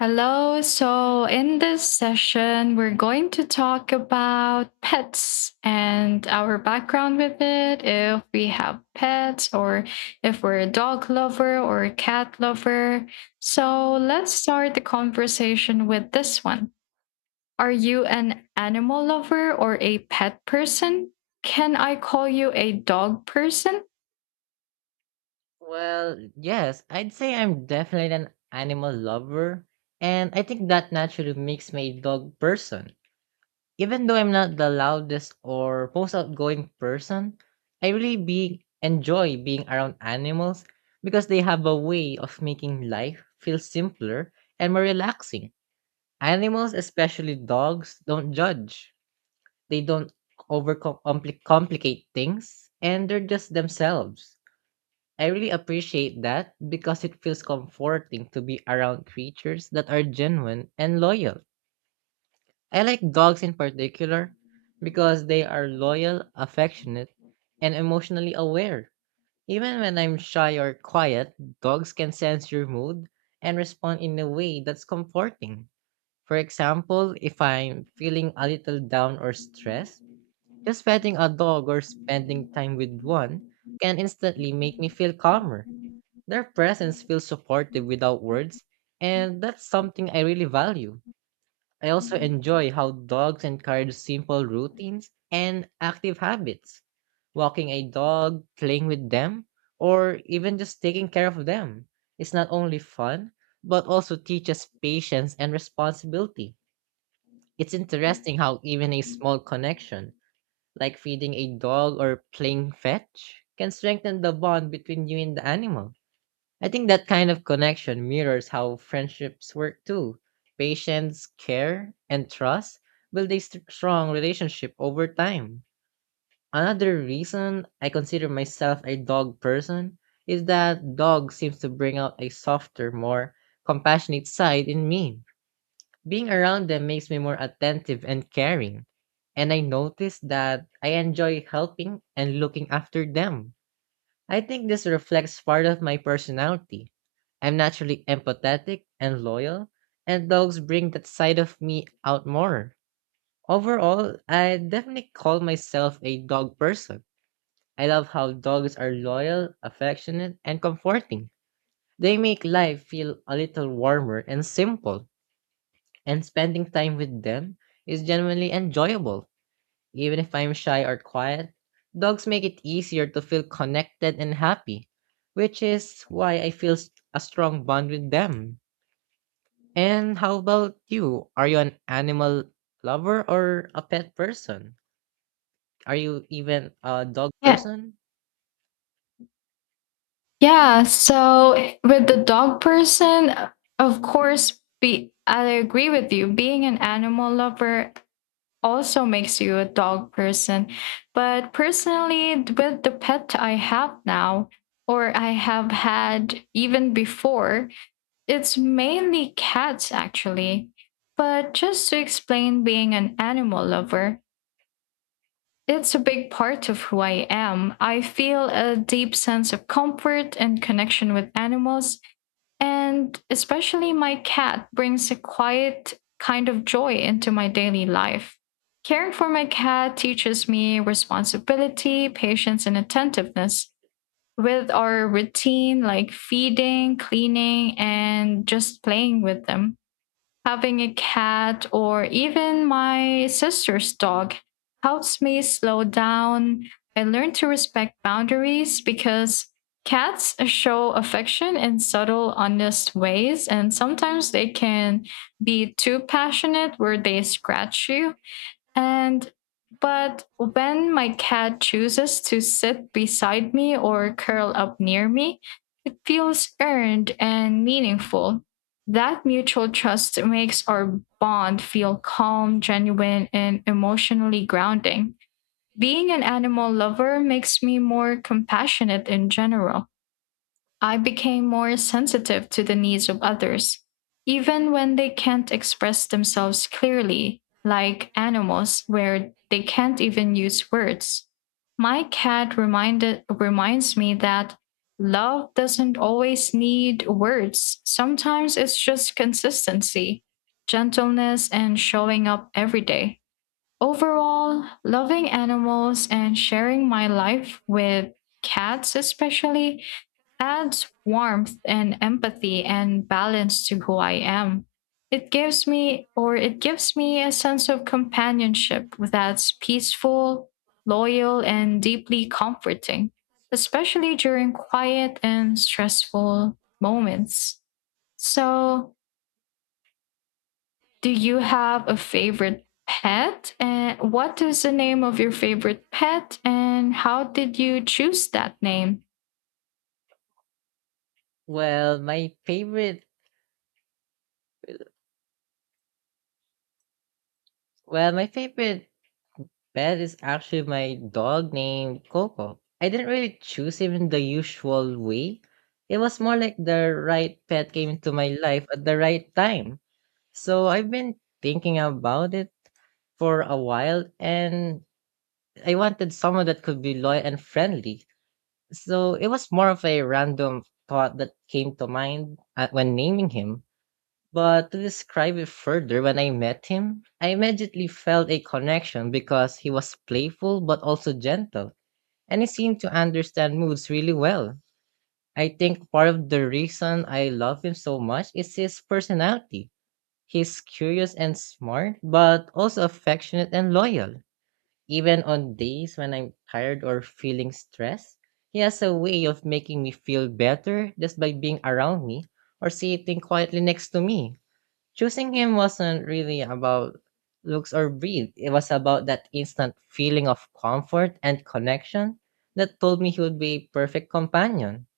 Hello. So, in this session, we're going to talk about pets and our background with it. If we have pets, or if we're a dog lover or a cat lover. So, let's start the conversation with this one. Are you an animal lover or a pet person? Can I call you a dog person? Well, yes, I'd say I'm definitely an animal lover, and I think that naturally makes me a dog person. Even though I'm not the loudest or most outgoing person, I really be enjoy being around animals because they have a way of making life feel simpler and more relaxing. Animals, especially dogs, don't judge. They don't overcomplicate things, and they're just themselves. I really appreciate that because it feels comforting to be around creatures that are genuine and loyal. I like dogs in particular because they are loyal, affectionate, and emotionally aware. Even when I'm shy or quiet, dogs can sense your mood and respond in a way that's comforting. For example, if I'm feeling a little down or stressed, just petting a dog or spending time with one can instantly make me feel calmer. Their presence feels supportive without words, and that's something I really value. I also enjoy how dogs encourage simple routines and active habits. Walking a dog, playing with them, or even just taking care of them is not only fun, but also teaches patience and responsibility. It's interesting how even a small connection, like feeding a dog or playing fetch, can strengthen the bond between you and the animal. I think that kind of connection mirrors how friendships work too. Patience, care, and trust build a strong relationship over time. Another reason I consider myself a dog person is that dogs seems to bring out a softer, more compassionate side in me. Being around them makes me more attentive and caring, and I notice that I enjoy helping and looking after them. I think this reflects part of my personality. I'm naturally empathetic and loyal, and dogs bring that side of me out more. Overall, I definitely call myself a dog person. I love how dogs are loyal, affectionate, and comforting. They make life feel a little warmer and simple, and spending time with them is genuinely enjoyable. Even if I'm shy or quiet, dogs make it easier to feel connected and happy, which is why I feel a strong bond with them. And how about you? Are you an animal lover or a pet person? Are you even a dog Yeah, person? Yeah, so with the dog person, of course, be I agree with you. Being an animal lover also makes you a dog person. But personally, with the pet I have now, or I have had even before, it's mainly cats actually. But just to explain being an animal lover, it's a big part of who I am. I feel a deep sense of comfort and connection with animals and especially my cat brings a quiet kind of joy into my daily life. Caring for my cat teaches me responsibility, patience, and attentiveness with our routine like feeding, cleaning, and just playing with them. Having a cat or even my sister's dog helps me slow down. I learn to respect boundaries because cats show affection in subtle, honest ways, and sometimes they can be too passionate where they scratch you. And but when my cat chooses to sit beside me or curl up near me, it feels earned and meaningful. That mutual trust makes our bond feel calm, genuine, and emotionally grounding. Being an animal lover makes me more compassionate in general. I became more sensitive to the needs of others, even when they can't express themselves clearly, like animals where they can't even use words. My cat reminded reminds me that love doesn't always need words. Sometimes it's just consistency, gentleness, and showing up every day. Overall, loving animals and sharing my life with cats especially adds warmth and empathy and balance to who I am. It gives me a sense of companionship that's peaceful, loyal, and deeply comforting, especially during quiet and stressful moments. So, do you have a favorite pet? And what is the name of your favorite pet? And how did you choose that name? Well, my favorite, well, my favorite pet is actually my dog named Coco. I didn't really choose him in the usual way. It was more like the right pet came into my life at the right time. So I've been thinking about it for a while, and I wanted someone that could be loyal and friendly. So it was more of a random thought that came to mind when naming him. But to describe it further, when I met him, I immediately felt a connection because he was playful but also gentle, and he seemed to understand moods really well. I think part of the reason I love him so much is his personality. He's curious and smart, but also affectionate and loyal. Even on days when I'm tired or feeling stressed, he has a way of making me feel better just by being around me or sitting quietly next to me. Choosing him wasn't really about looks or breed. It was about that instant feeling of comfort and connection that told me he would be a perfect companion.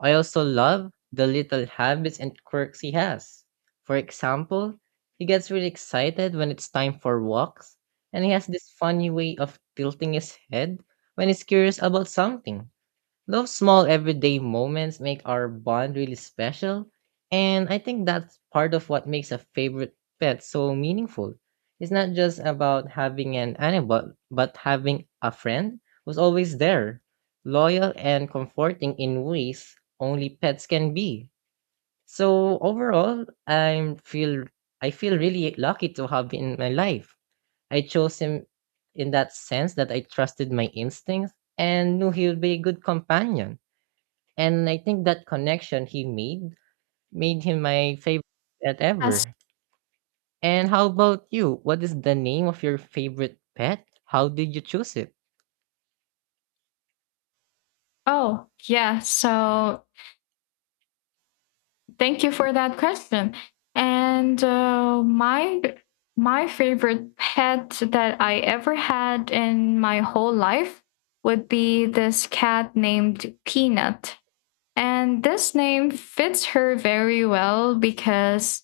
I also love the little habits and quirks he has. For example, he gets really excited when it's time for walks, and he has this funny way of tilting his head when he's curious about something. Those small everyday moments make our bond really special, and I think that's part of what makes a favorite pet so meaningful. It's not just about having an animal, but having a friend who's always there, loyal and comforting in ways only pets can be. So overall, I feel really lucky to have him in my life. I chose him in that sense that I trusted my instincts and knew he would be a good companion. And I think that connection he made made him my favorite pet As ever. And how about you? What is the name of your favorite pet? How did you choose it? oh, yeah. So thank you for that question. And my favorite pet that I ever had in my whole life would be this cat named Peanut. And this name fits her very well because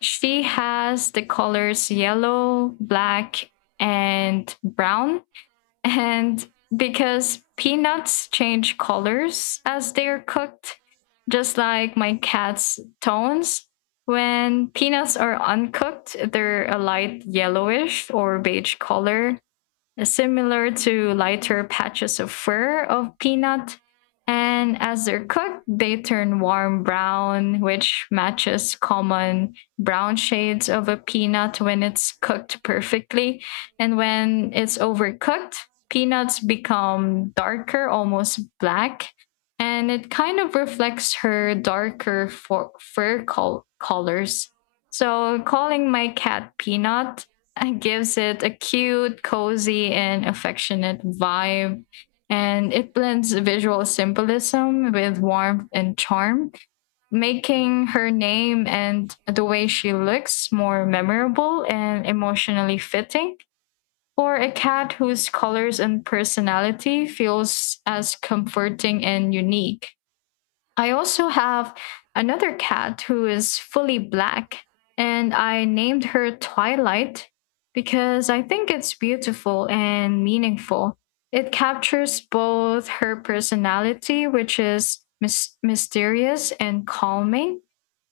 she has the colors yellow, black, and brown. And because peanuts change colors as they are cooked, just like my cat's tones. When peanuts are uncooked, they're a light yellowish or beige color, similar to lighter patches of fur of peanut. And as they're cooked, they turn warm brown, which matches common brown shades of a peanut when it's cooked perfectly. And when it's overcooked, peanuts become darker, almost black. And it kind of reflects her darker colors. So, calling my cat Peanut, it gives it a cute, cozy, and affectionate vibe. And it blends visual symbolism with warmth and charm, making her name and the way she looks more memorable and emotionally fitting for a cat whose colors and personality feels as comforting and unique. I also have another cat who is fully black, and I named her Twilight because I think it's beautiful and meaningful. It captures both her personality, which is mysterious and calming.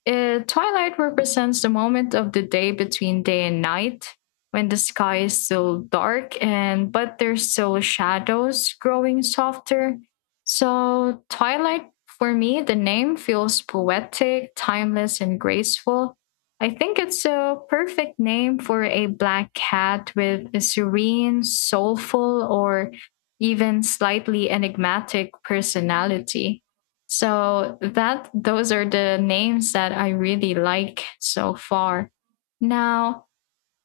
Twilight represents the moment of the day between day and night when the sky is still dark and but there's still shadows growing softer. So twilight for me, the name feels poetic, timeless and graceful. I think it's a perfect name for a black cat with a serene, soulful or even slightly enigmatic personality. So that those are the names that I really like so far. Now,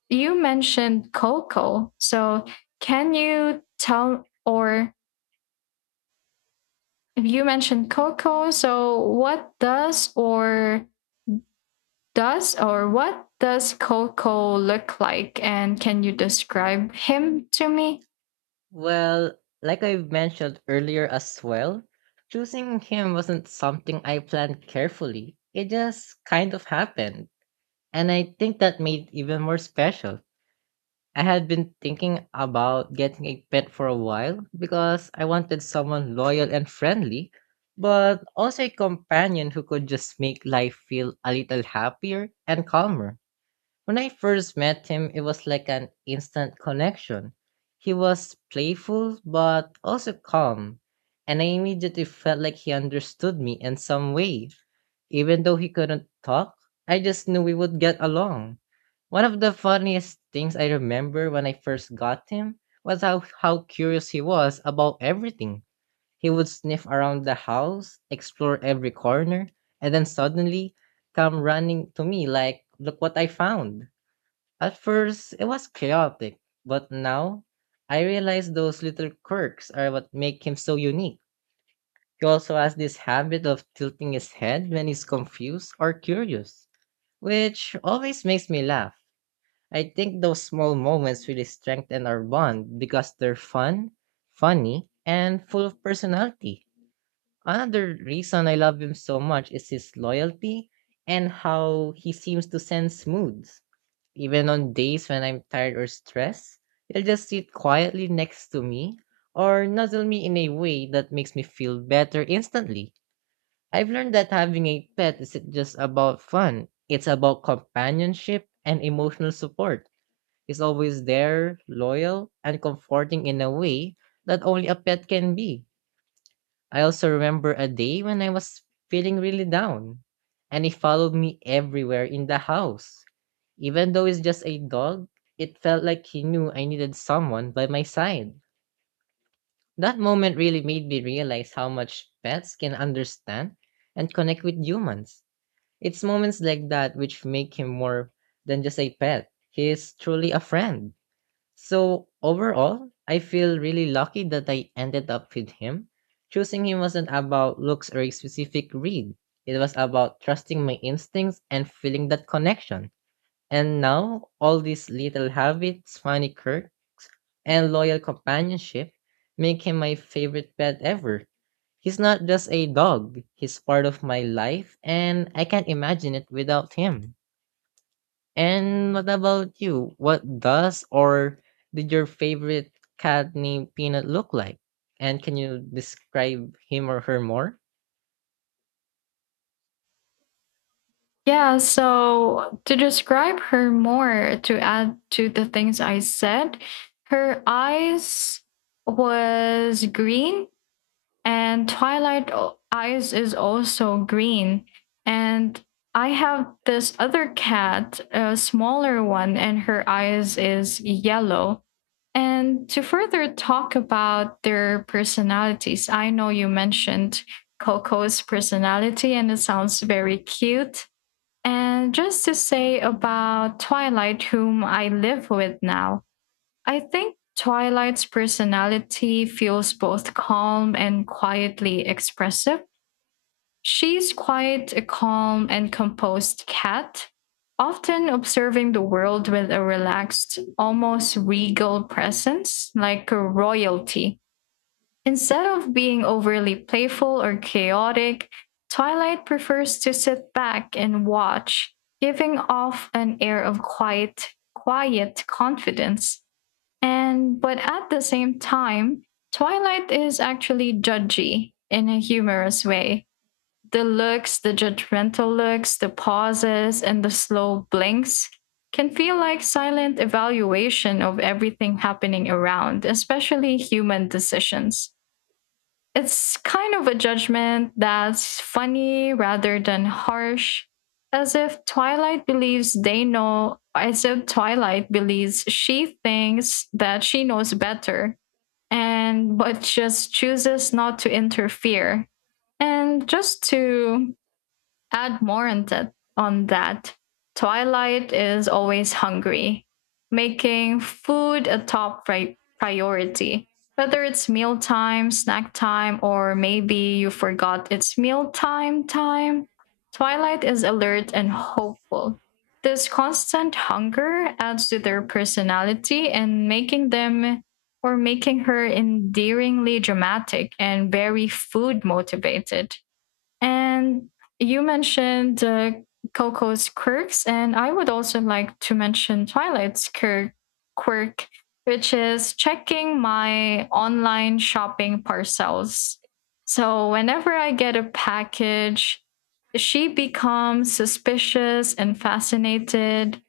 you mentioned Coco. So can you tell or if you mentioned Coco, so what does or what does Coco look like and can you describe him to me? Well, like I've mentioned earlier as well, choosing him wasn't something I planned carefully. It just kind of happened. And I think that made it even more special. I had been thinking about getting a pet for a while because I wanted someone loyal and friendly, but also a companion who could just make life feel a little happier and calmer. When I first met him, it was like an instant connection. He was playful but also calm, and I immediately felt like he understood me in some way. Even though he couldn't talk, I just knew we would get along. One of the funniest things I remember when I first got him was how curious he was about everything. He would sniff around the house, explore every corner, and then suddenly come running to me like, "Look what I found." At first, it was chaotic, but now I realize those little quirks are what make him so unique. He also has this habit of tilting his head when he's confused or curious, which always makes me laugh. I think those small moments really strengthen our bond because they're fun, funny, and full of personality. Another reason I love him so much is his loyalty and how he seems to sense moods. Even on days when I'm tired or stressed, it'll just sit quietly next to me or nuzzle me in a way that makes me feel better instantly. I've learned that having a pet isn't just about fun, it's about companionship and emotional support. It's always there, loyal, and comforting in a way that only a pet can be. I also remember a day when I was feeling really down, and he followed me everywhere in the house. Even though it's just a dog, it felt like he knew I needed someone by my side. That moment really made me realize how much pets can understand and connect with humans. It's moments like that which make him more than just a pet. He is truly a friend. So overall, I feel really lucky that I ended up with him. Choosing him wasn't about looks or a specific read. It was about trusting my instincts and feeling that connection. And now, all these little habits, funny quirks, and loyal companionship make him my favorite pet ever. He's not just a dog, he's part of my life, and I can't imagine it without him. And what about you? What does or did your favorite cat named Peanut look like? And can you describe him or her more? Yeah, so to describe her more, to add to the things I said, her eyes was green and Twilight o- eyes is also green. And I have this other cat, a smaller one, and her eyes is yellow. And to further talk about their personalities, I know you mentioned Coco's personality and it sounds very cute, and just to say about Twilight, whom I live with now, I think Twilight's personality feels both calm and quietly expressive. She's quite a calm and composed cat, often observing the world with a relaxed, almost regal presence, like a royalty. Instead of being overly playful or chaotic, Twilight prefers to sit back and watch, giving off an air of quiet confidence. And but at the same time, Twilight is actually judgy in a humorous way. The looks, the judgmental looks, the pauses, and the slow blinks can feel like silent evaluation of everything happening around, especially human decisions. It's kind of a judgment that's funny rather than harsh, as if Twilight believes they know, as if Twilight believes she thinks that she knows better, and but just chooses not to interfere. And just to add more on that. Twilight is always hungry, making food a top priority. Whether it's mealtime, snack time, or maybe you forgot it's mealtime time, Twilight is alert and hopeful. This constant hunger adds to their personality and making them or making her endearingly dramatic and very food motivated. And you mentioned Coco's quirks, and I would also like to mention Twilight's quirk, which is checking my online shopping parcels. So whenever I get a package, she becomes suspicious and fascinated.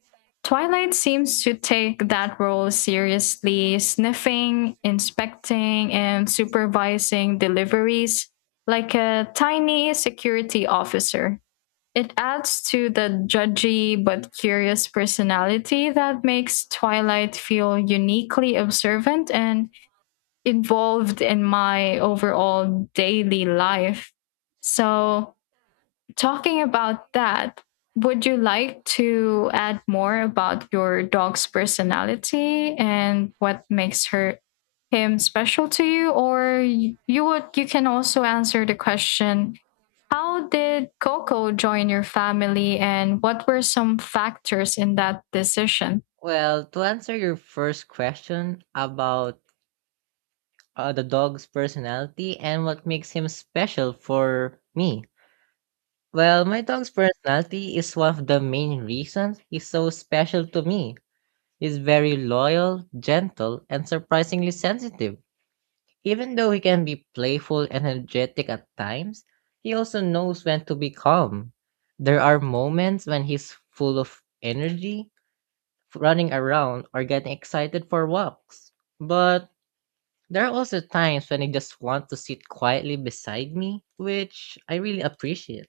Twilight seems to take that role seriously, sniffing, inspecting, and supervising deliveries like a tiny security officer. It adds to the judgy but curious personality that makes Twilight feel uniquely observant and involved in my overall daily life. So, talking about that, would you like to add more about your dog's personality and what makes her him special to you, or y- you would you can also answer the question, how did Coco join your family and what were some factors in that decision? Well, to answer your first question about the dog's personality and what makes him special for me. Well, my dog's personality is one of the main reasons he's so special to me. He's very loyal, gentle, and surprisingly sensitive. Even though he can be playful and energetic at times, he also knows when to be calm. There are moments when he's full of energy, running around, or getting excited for walks. But there are also times when he just wants to sit quietly beside me, which I really appreciate.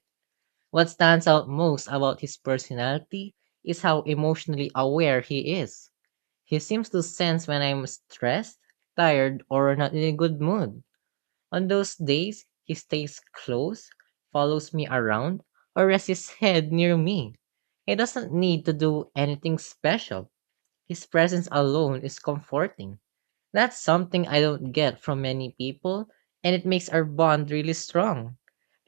What stands out most about his personality is how emotionally aware he is. He seems to sense when I'm stressed, tired, or not in a good mood. On those days, he stays close, follows me around, or rests his head near me. He doesn't need to do anything special. His presence alone is comforting. That's something I don't get from many people, and it makes our bond really strong.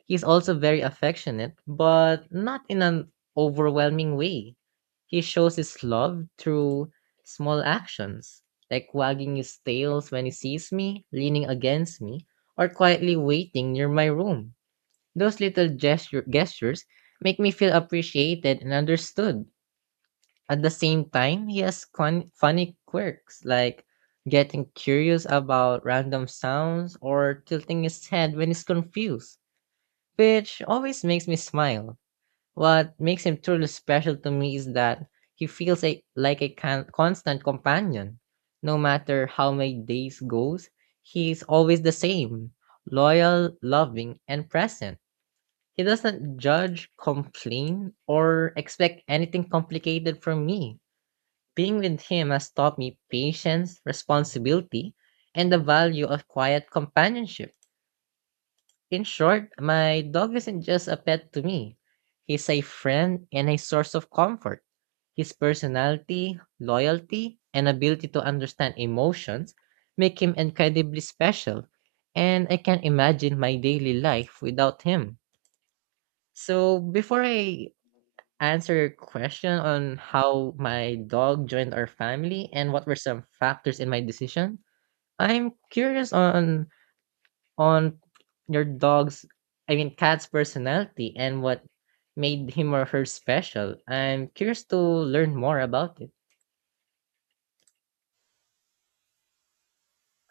He's also very affectionate, but not in an overwhelming way. He shows his love through small actions, like wagging his tails when he sees me, leaning against me, or quietly waiting near my room. Those little gestures make me feel appreciated and understood. At the same time, he has funny quirks like getting curious about random sounds or tilting his head when he's confused, which always makes me smile. What makes him truly special to me is that like a constant companion. No matter how my days goes, he's always the same, loyal, loving, and present. He doesn't judge, complain, or expect anything complicated from me. Being with him has taught me patience, responsibility, and the value of quiet companionship. In short, my dog isn't just a pet to me. He's a friend and a source of comfort. His personality, loyalty, and ability to understand emotions make him incredibly special, and I can't imagine my daily life without him. So, before I answer your question on how my dog joined our family and what were some factors in my decision, I'm curious on your dog's, I mean cat's personality and what made him or her special. I'm curious to learn more about it.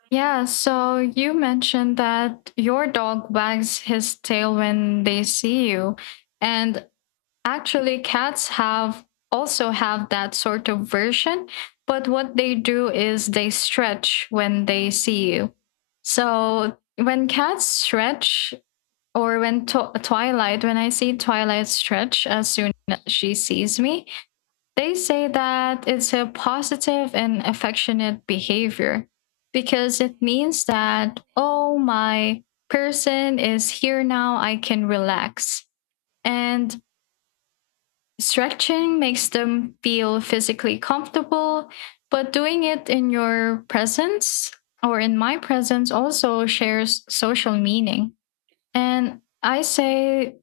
Yeah, so you mentioned that your dog wags his tail when they see you. And actually cats have also have that sort of version, but what they do is they stretch when they see you. So when cats stretch, or Twilight, when I see Twilight stretch as soon as she sees me, they say that it's a positive and affectionate behavior because it means that, oh, my person is here now, I can relax. And stretching makes them feel physically comfortable, but doing it in your presence or in my presence also shares social meaning. And I say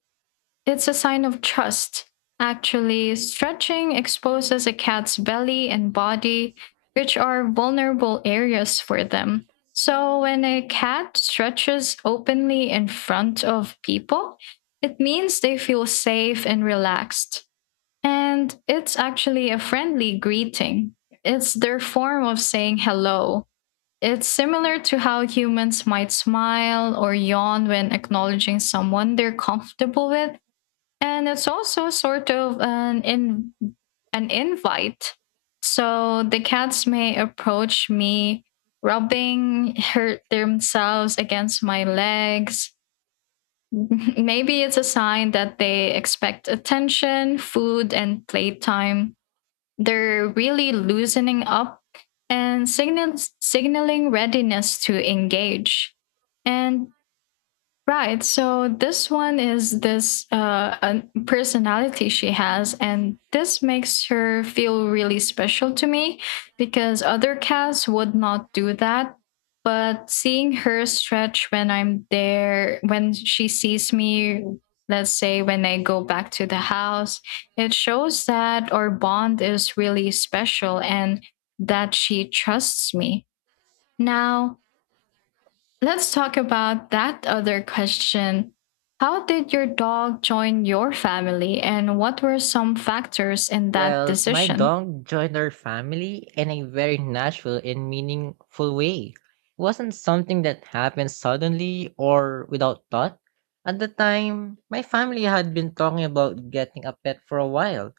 it's a sign of trust. Actually, stretching exposes a cat's belly and body, which are vulnerable areas for them. So, when a cat stretches openly in front of people, it means they feel safe and relaxed. And it's actually a friendly greeting, it's their form of saying hello. It's similar to how humans might smile or yawn when acknowledging someone they're comfortable with, and it's also sort of an invite, so the cats may approach me, rubbing hurt themselves against my legs. Maybe it's a sign that they expect attention, food and playtime. They're really loosening up and signals signaling readiness to engage. And Right. So this one is this an personality she has, and this makes her feel really special to me because other cats would not do that. But seeing her stretch when I'm there, when she sees me, let's say when I go back to the house, it shows that our bond is really special and that she trusts me. Now, let's talk about that other question. How did your dog join your family, and what were some factors in that Well, my decision? dog joined our family in a very natural and meaningful way. It wasn't something that happened suddenly or without thought. At the time, my family had been talking about getting a pet for a while.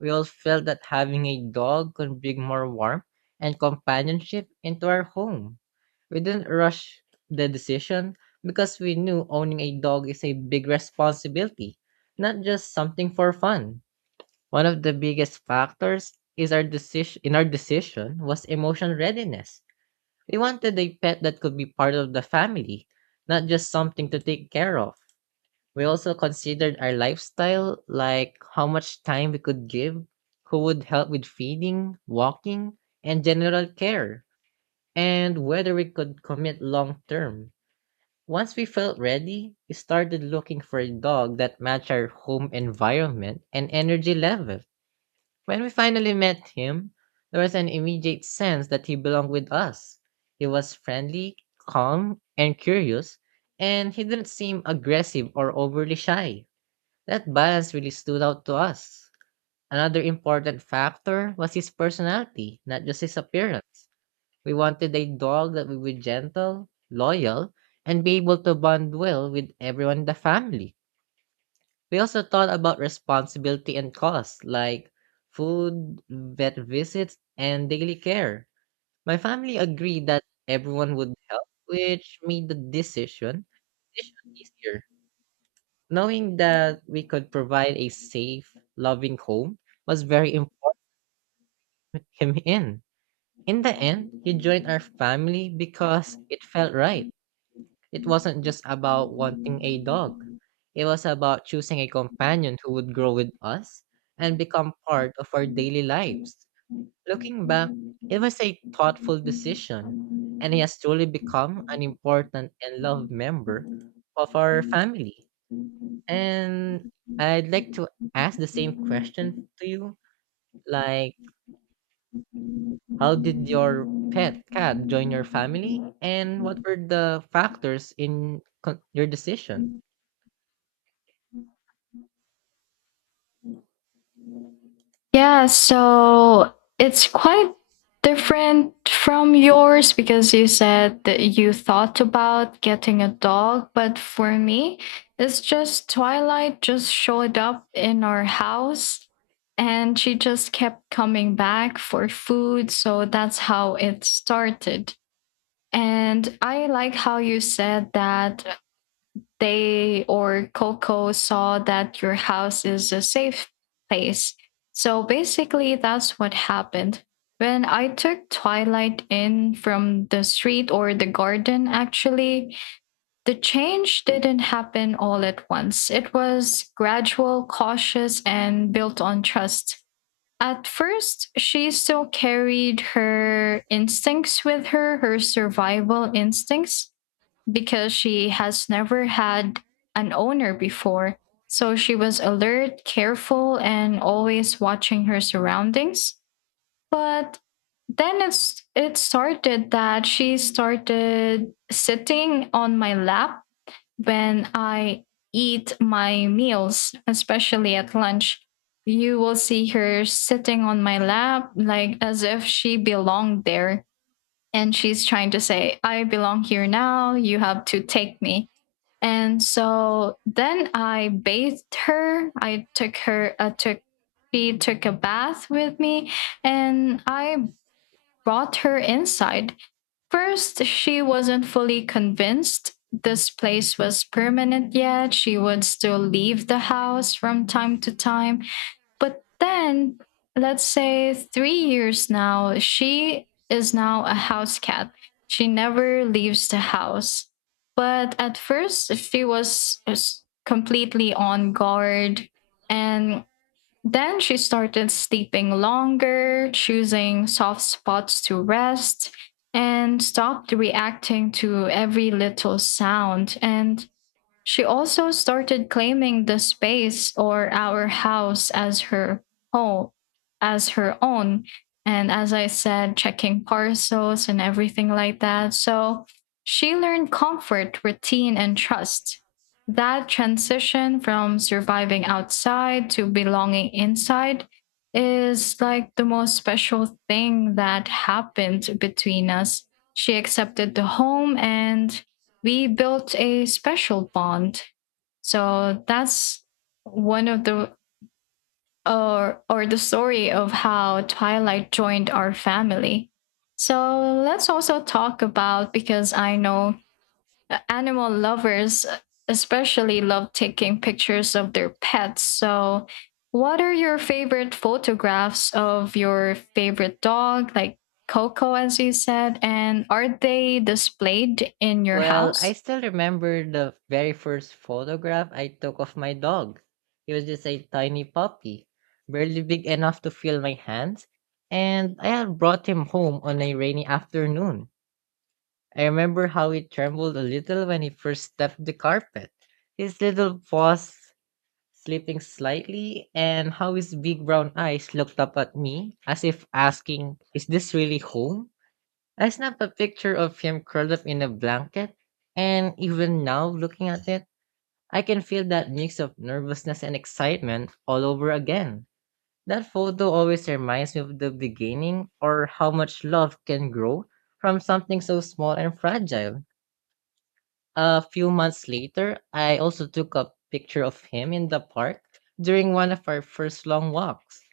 We all felt that having a dog could bring more warmth and companionship into our home. We didn't rush the decision because we knew owning a dog is a big responsibility, not just something for fun. One of the biggest factors is our decision in our decision was emotional readiness. We wanted a pet that could be part of the family, not just something to take care of. We also considered our lifestyle, like how much time we could give, who would help with feeding, walking, and general care, and whether we could commit long term. Once we felt ready, we started looking for a dog that matched our home environment and energy level. When we finally met him, there was an immediate sense that he belonged with us. He was friendly, calm, and curious, and he didn't seem aggressive or overly shy. That balance really stood out to us. Another important factor was his personality, not just his appearance. We wanted a dog that would be gentle, loyal, and be able to bond well with everyone in the family. We also thought about responsibility and costs, like food, vet visits, and daily care. My family agreed that everyone would help, which made the decision easier. Knowing that we could provide a safe, loving home was very important to him in. In the end, he joined our family because it felt right. It wasn't just about wanting a dog. It was about choosing a companion who would grow with us and become part of our daily lives. Looking back, it was a thoughtful decision, and he has truly become an important and loved member of our family. And I'd like to ask the same question to you. Like, how did your pet cat join your family? And what were the factors in your decision? Yeah, so it's quite different from yours because you said that you thought about getting a dog, but for me, it's just Twilight just showed up in our house and she just kept coming back for food, so that's how it started. And I like how you said that they or Coco saw that your house is a safe place. So basically, that's what happened. When I took Twilight in from the street or the garden, actually, the change didn't happen all at once. It was gradual, cautious, and built on trust. At first, she still carried her instincts with her, her survival instincts, because she has never had an owner before. So she was alert, careful, and always watching her surroundings. But then it started that she started sitting on my lap when I eat my meals, especially at lunch. You will see her sitting on my lap like as if she belonged there and she's trying to say, I belong here now, you have to take me. And so then I bathed her. I took her, took, she took a bath with me and I brought her inside. First, she wasn't fully convinced this place was permanent yet. She would still leave the house from time to time. But then, let's say 3 years now, she is now a house cat. She never leaves the house. But at first, she was completely on guard. And then she started sleeping longer, choosing soft spots to rest, and stopped reacting to every little sound. And she also started claiming the space or our house as her home, as her own. And as I said, checking parcels and everything like that. So she learned comfort, routine, and trust. That transition from surviving outside to belonging inside is like the most special thing that happened between us. She accepted the home and we built a special bond. So that's one of the or the story of how Twilight joined our family. So let's also talk about, because I know animal lovers especially love taking pictures of their pets. So what are your favorite photographs of your favorite dog like Coco as you said, and are they displayed in your Well, I house? still remember the very first photograph I took of my dog. He was just a tiny puppy, barely big enough to feel my hands. And I had brought him home on a rainy afternoon. I remember how he trembled a little when he first stepped the carpet, his little paws slipping slightly, and how his big brown eyes looked up at me as if asking, "Is this really home?" I snapped a picture of him curled up in a blanket, and even now looking at it, I can feel that mix of nervousness and excitement all over again. That photo always reminds me of the beginning or how much love can grow from something so small and fragile. A few months later, I also took a picture of him in the park during one of our first long walks.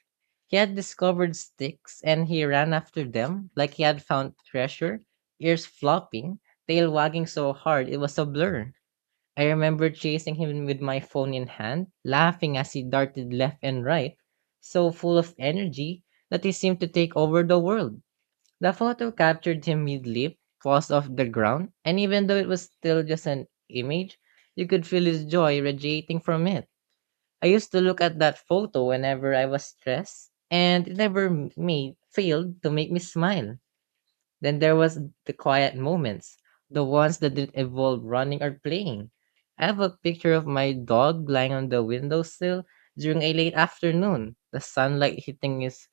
He had discovered sticks and he ran after them like he had found treasure, ears flopping, tail wagging so hard it was a blur. I remember chasing him with my phone in hand, laughing as he darted left and right, so full of energy that he seemed to take over the world. The photo captured him mid-leap, falls off the ground, and even though it was still just an image, you could feel his joy radiating from it. I used to look at that photo whenever I was stressed, and it never m- made failed to make me smile. Then there was the quiet moments, the ones that didn't involve running or playing. I have a picture of my dog lying on the windowsill during a late afternoon, the sunlight hitting his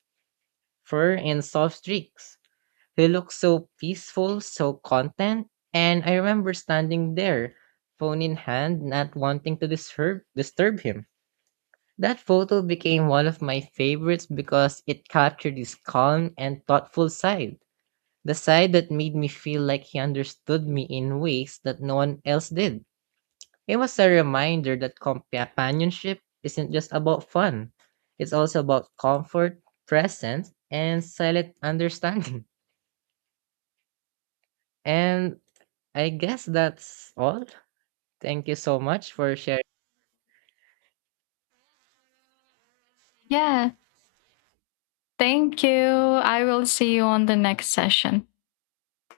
fur in soft streaks. They looked so peaceful, so content, and I remember standing there, phone in hand, not wanting to disturb him. That photo became one of my favorites because it captured his calm and thoughtful side. The side that made me feel like he understood me in ways that no one else did. It was a reminder that companionship isn't just about fun. It's also about comfort, presence, and silent understanding. And I guess that's all. Thank you so much for sharing. Yeah. Thank you. I will see you on the next session.